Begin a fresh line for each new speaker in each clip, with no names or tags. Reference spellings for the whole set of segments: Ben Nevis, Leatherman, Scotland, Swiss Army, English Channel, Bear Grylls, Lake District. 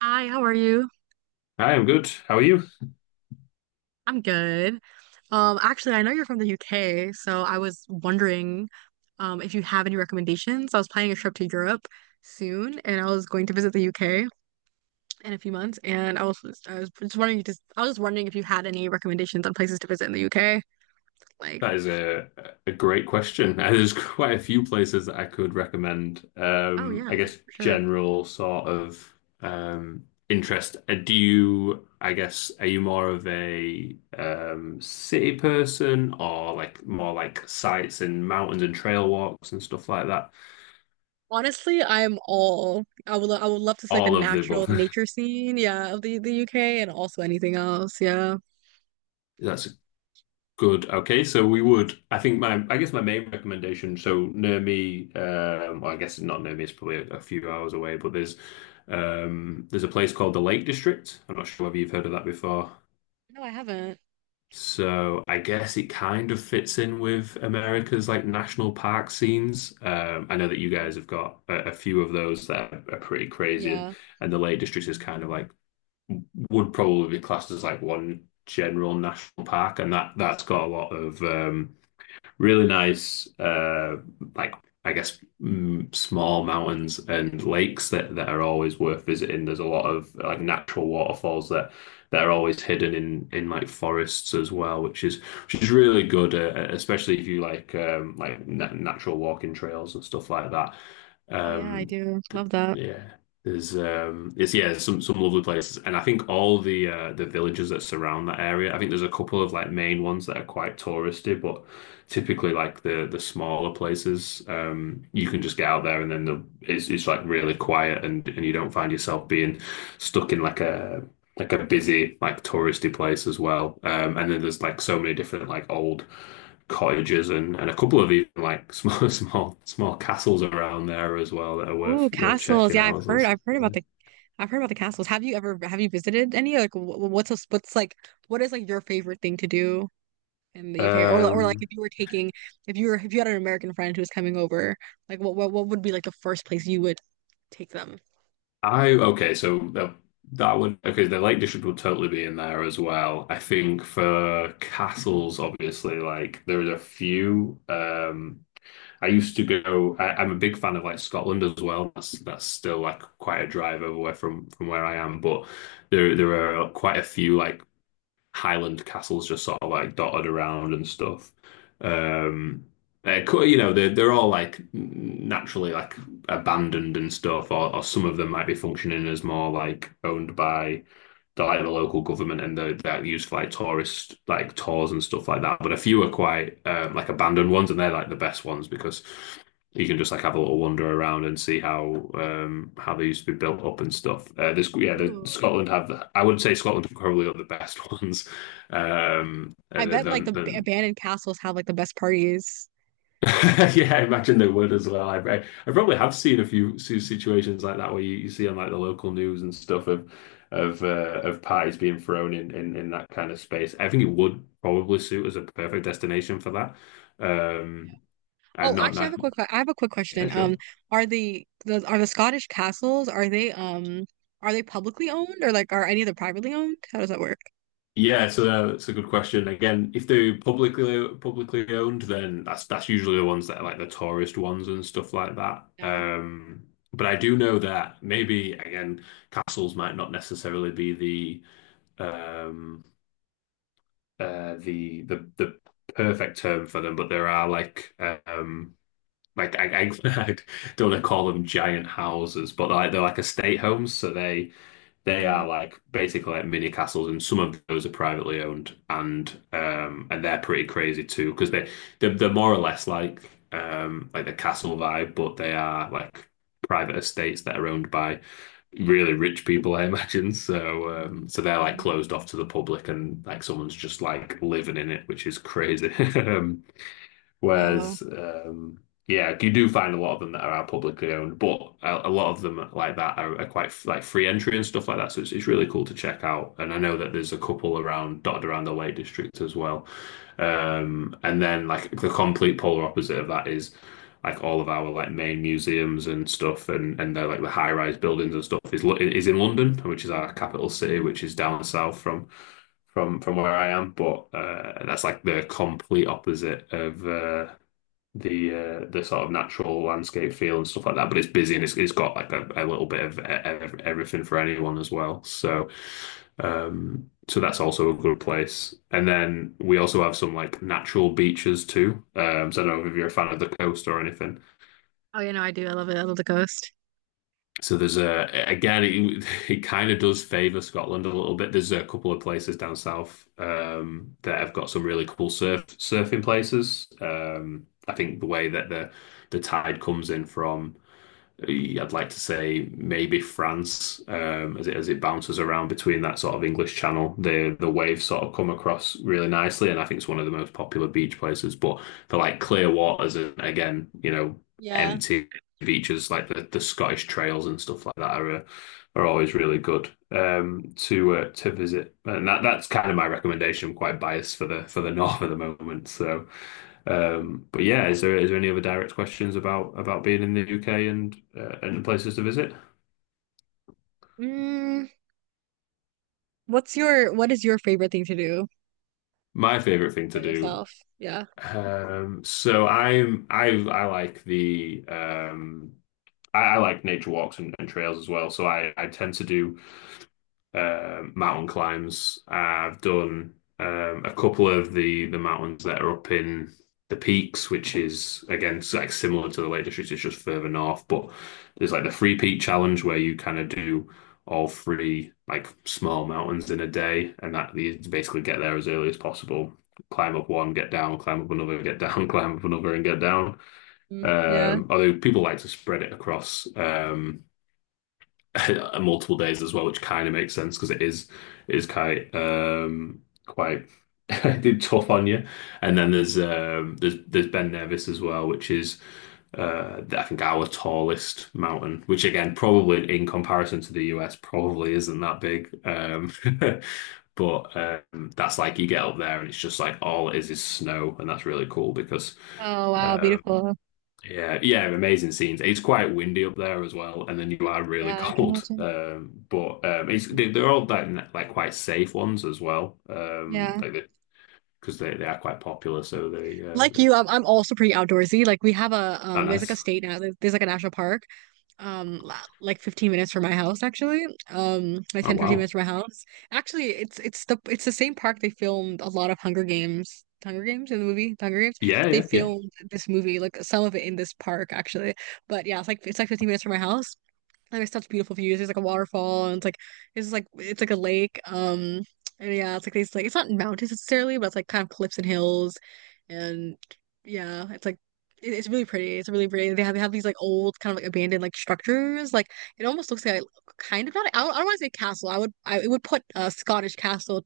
Hi, how are you?
I am good. How are you?
I'm good. Actually, I know you're from the UK, so I was wondering if you have any recommendations. I was planning a trip to Europe soon, and I was going to visit the UK in a few months, and I was just wondering just I was just wondering if you had any recommendations on places to visit in the UK. Like,
That is a great question. There's quite a few places that I could recommend.
oh yeah,
I guess
for sure.
general sort of interest. Do you, I guess, are you more of a city person or like more like sites and mountains and trail walks and stuff like that?
Honestly, I'm all I would lo- I would love to see like the
All of the
natural,
above.
the nature scene, yeah, of the UK, and also anything else. Yeah.
That's Good. Okay, so we would. I think I guess my main recommendation. So near me, well, I guess not near me. It's probably a few hours away, but there's a place called the Lake District. I'm not sure whether you've heard of that before.
No, I haven't.
So I guess it kind of fits in with America's like national park scenes. I know that you
Mm,
guys have got a few of those that are pretty crazy,
yeah.
and the Lake District is kind of like would probably be classed as like one general national park, and that that's got a lot of really nice, like I guess small mountains and lakes that are always worth visiting. There's a lot of like natural waterfalls that are always hidden in like forests as well, which is really good, especially if you like na natural walking trails and stuff like that.
Oh yeah, I
Um,
do.
th-
Love that.
yeah. There's it's yeah there's some lovely places, and I think all the villages that surround that area. I think there's a couple of like main ones that are quite touristy, but typically like the smaller places, um, you can just get out there, and then the it's like really quiet, and you don't find yourself being stuck in like a busy like touristy place as well. Um, and then there's like so many different like old cottages and a couple of even like small small castles around there as well that are
Oh,
worth
castles.
checking
Yeah,
out as well. So,
I've heard about the castles. Have you visited any? What is like your favorite thing to do in the UK, or
yeah.
li- or like if
um
you were taking if you were if you had an American friend who was coming over, like what would be like the first place you would take them?
I okay, so that would okay. The Lake District would totally be in there as well. I think for castles, obviously, like there are a few. I used to go. I'm a big fan of like Scotland as well. That's still like quite a drive over where from where I am, but there are quite a few like Highland castles just sort of like dotted around and stuff. Um, you know, they're all like naturally like abandoned and stuff, or some of them might be functioning as more like owned by the like the local government and the that used for like tourist like tours and stuff like that. But a few are quite like abandoned ones, and they're like the best ones because you can just like have a little wander around and see how they used to be built up and stuff. This yeah,
Ooh.
Scotland have I would say Scotland are probably are the best ones.
I
And
bet like the b-
then,
abandoned castles have like the best parties.
Yeah, I imagine they would as well. I probably have seen a few situations like that where you see on like the local news and stuff of of parties being thrown in in that kind of space. I think it would probably suit as a perfect destination for that. Um, I've
Oh,
not,
actually,
not,
I have a quick
yeah,
question.
sure.
Are the Scottish castles, are they publicly owned, or like are any of them privately owned? How does that work?
Yeah, so that's a good question. Again, if they're publicly owned, then that's usually the ones that are like the tourist ones and stuff like that. But I do know that maybe again, castles might not necessarily be the the perfect term for them, but there are like I don't want to call them giant houses, but like they're like estate homes, so they
Mm.
are like basically like mini castles, and some of those are privately owned, and they're pretty crazy too because they're more or less like the castle vibe, but they are like private estates that are owned by really rich people, I imagine. So so they're like
Mm.
closed off to the public, and like someone's just like living in it, which is crazy.
Wow.
Whereas, yeah, you do find a lot of them that are publicly owned, but a lot of them like that are quite like free entry and stuff like that. So it's really cool to check out. And I know that there's a couple around dotted around the Lake District as well. And then like the complete polar opposite of that is like all of our like main museums and stuff, and they're like the high rise buildings and stuff is is in London, which is our capital city, which is down south from from where I am, but that's like the complete opposite of the sort of natural landscape feel and stuff like that. But it's busy, and it's got like a little bit of everything for anyone as well. So so that's also a good place. And then we also have some like natural beaches too. So I don't know if you're a fan of the coast or anything.
Oh, I do. I love it. I love the coast.
So there's a again it kind of does favor Scotland a little bit. There's a couple of places down south that have got some really cool surfing places. I think the way that the tide comes in from yeah, I'd like to say maybe France, as it bounces around between that sort of English Channel, the waves sort of come across really nicely, and I think it's one of the most popular beach places. But for like clear waters and again, you know,
Yeah.
empty beaches like the Scottish trails and stuff like that are always really good to visit, and that's kind of my recommendation. I'm quite biased for the north at the moment. So, but yeah, is there any other direct questions about being in the UK and places to visit?
Mm, what is your favorite thing to do
My favorite thing
for
to do.
yourself? Yeah.
So I like the I like nature walks and trails as well. So I tend to do mountain climbs. I've done a couple of the mountains that are up in the peaks, which is again like similar to the Lake District. It's just further north. But there's like the three peak challenge where you kind of do all three like small mountains in a day, and that you basically get there as early as possible. Climb up one, get down, climb up another, get down, climb up another, and get down.
Mm, yeah.
Although people like to spread it across multiple days as well, which kind of makes sense because it is quite quite tough on you. And then there's there's Ben Nevis as well, which is I think our tallest mountain, which again probably in comparison to the US probably isn't that big. But that's like you get up there, and it's just like all it is snow, and that's really cool because
Oh, wow,
um,
beautiful.
yeah, yeah, amazing scenes. It's quite windy up there as well, and then you are really
Yeah, I can
cold.
imagine.
But it's
Mm,
they, they're all like like quite safe ones as well.
yeah.
Like because they are quite popular, so
Like
they
you, I'm also pretty outdoorsy. Like we have a
are
there's like a
nice.
state now. There's like a national park, like 15 minutes from my house actually. Like
Oh
10, 15
wow,
minutes from my house. Actually, it's the same park they filmed a lot of Hunger Games. In the movie, The Hunger Games. They
yeah, yeah,
filmed this movie, like some of it in this park actually. But yeah, it's like 15 minutes from my house. And there's such beautiful views. There's like a waterfall, and it's like a lake. And yeah, it's like these, like, it's not mountains necessarily, but it's like kind of cliffs and hills, and yeah, it's like it's really pretty. It's really pretty. They have these like old kind of like abandoned like structures. Like it almost looks like a- kind of not. I don't want to say castle. I would I it would put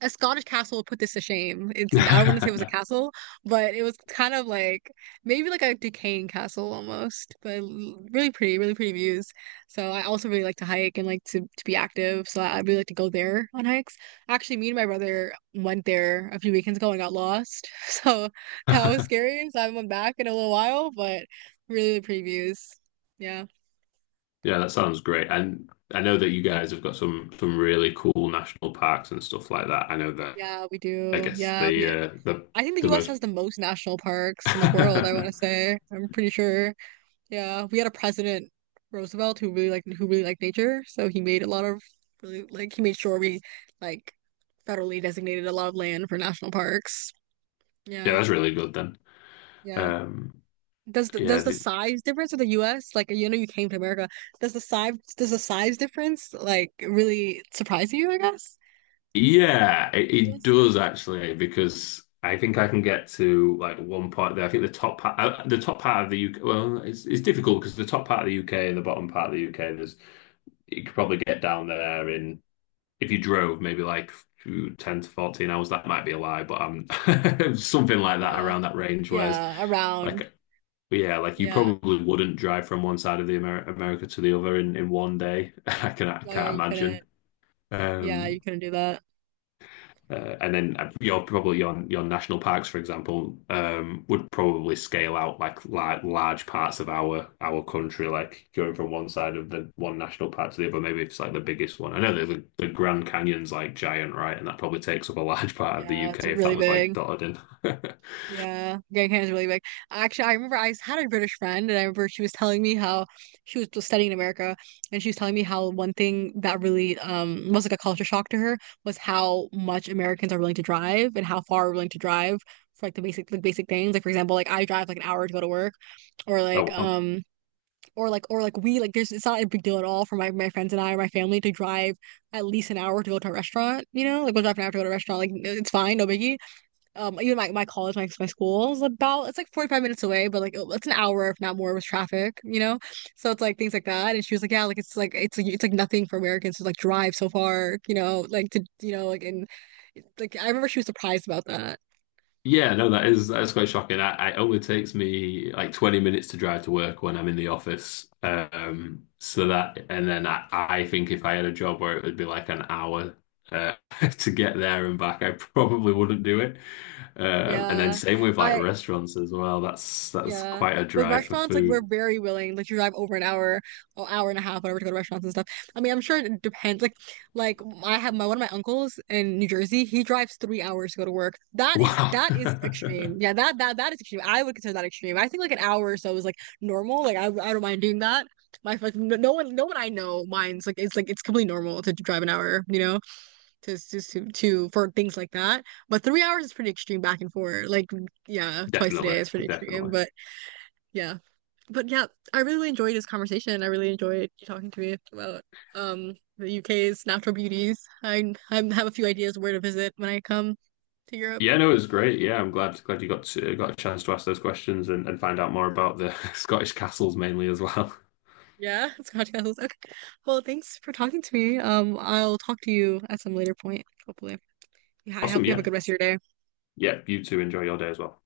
a Scottish castle put this to shame. It's, I don't want to say it was a
yeah,
castle, but it was kind of like maybe like a decaying castle almost, but l- really pretty, really pretty views. So I also really like to hike and like to be active. So I really like to go there on hikes. Actually, me and my brother went there a few weekends ago and got lost. So that was scary. So I haven't went back in a little while, but really, really pretty views. Yeah.
yeah. That sounds great. And I know that you guys have got some really cool national parks and stuff like that. I know that.
Yeah, we
I
do.
guess
Yeah, we I think the
the
US
most.
has the most national parks in the world, I want to say. I'm pretty sure. Yeah, we had a president Roosevelt who really liked nature, so he made sure we like federally designated a lot of land for national parks.
Yeah,
Yeah,
that's really good then.
yeah.
Um,
Does the does
yeah,
the size difference of the U.S., like, you know you came to America? Does the size difference like really surprise you, I guess?
Yeah, it
Yes.
does actually, because I think I can get to like one part there. I think the top part of the UK. Well, it's difficult because the top part of the UK and the bottom part of the UK, there's you could probably get down there in if you drove maybe like ooh, 10 to 14 hours. That might be a lie, but something like that
Yeah.
around that range. Whereas
Yeah. Around.
like yeah, like you
Yeah.
probably wouldn't drive from one side of the America to the other in one day. I
Oh yeah.
can't
You
imagine.
couldn't. Yeah.
Um,
You couldn't do that.
And then your probably your national parks, for example, would probably scale out like large parts of our country, like going from one side of the one national park to the other. Maybe it's like the biggest one. I know that the Grand Canyon's like giant, right? And that probably takes up a large part of the
Yeah. It's
UK if that
really
was like
big.
dotted in.
Yeah, Grand Canyon is really big. Actually, I remember I had a British friend, and I remember she was telling me how she was just studying in America, and she was telling me how one thing that really was like a culture shock to her was how much Americans are willing to drive and how far we're willing to drive for like the basic things. Like for example, like I drive like an hour to go to work, or like
Oh,
or like or like we like there's it's not a big deal at all for my friends and I, or my family to drive at least an hour to go to a restaurant. Like we'll drive an hour to go to a restaurant. Like it's fine, no biggie, even my school is about it's like 45 minutes away, but like it's an hour if not more with traffic. So it's like things like that, and she was like, yeah, like it's like nothing for Americans to like drive so far, you know like to you know like and like I remember she was surprised about that.
Yeah, no, that is quite shocking. I only takes me like 20 minutes to drive to work when I'm in the office. So that, and then I think if I had a job where it would be like an hour uh, to get there and back, I probably wouldn't do it. And then
Yeah.
same with like
I
restaurants as well. That's
Yeah.
quite a
With
drive for
restaurants, like we're
food.
very willing, like to drive over an hour, or hour and a half, whatever, to go to restaurants and stuff. I mean, I'm sure it depends. Like I have my one of my uncles in New Jersey. He drives 3 hours to go to work. That is
Wow.
that is extreme. Yeah, that is extreme. I would consider that extreme. I think like an hour or so is like normal. Like I don't mind doing that. My like no no one no one I know minds, like it's completely normal to drive an hour. You know, to for things like that. But 3 hours is pretty extreme back and forth. Like yeah, twice a day
Definitely,
is pretty extreme,
definitely.
but. Yeah. But yeah, I really enjoyed this conversation. I really enjoyed you talking to me about the UK's natural beauties. I have a few ideas where to visit when I come to Europe.
Yeah, no, it was great. Yeah, I'm glad you got a chance to ask those questions and find out more about the Scottish castles mainly as well.
Yeah, Scotch castles. Okay. Well, thanks for talking to me. I'll talk to you at some later point, hopefully. Yeah, I
Awesome.
hope you have a
Yeah.
good rest of your day.
Yeah. You two enjoy your day as well.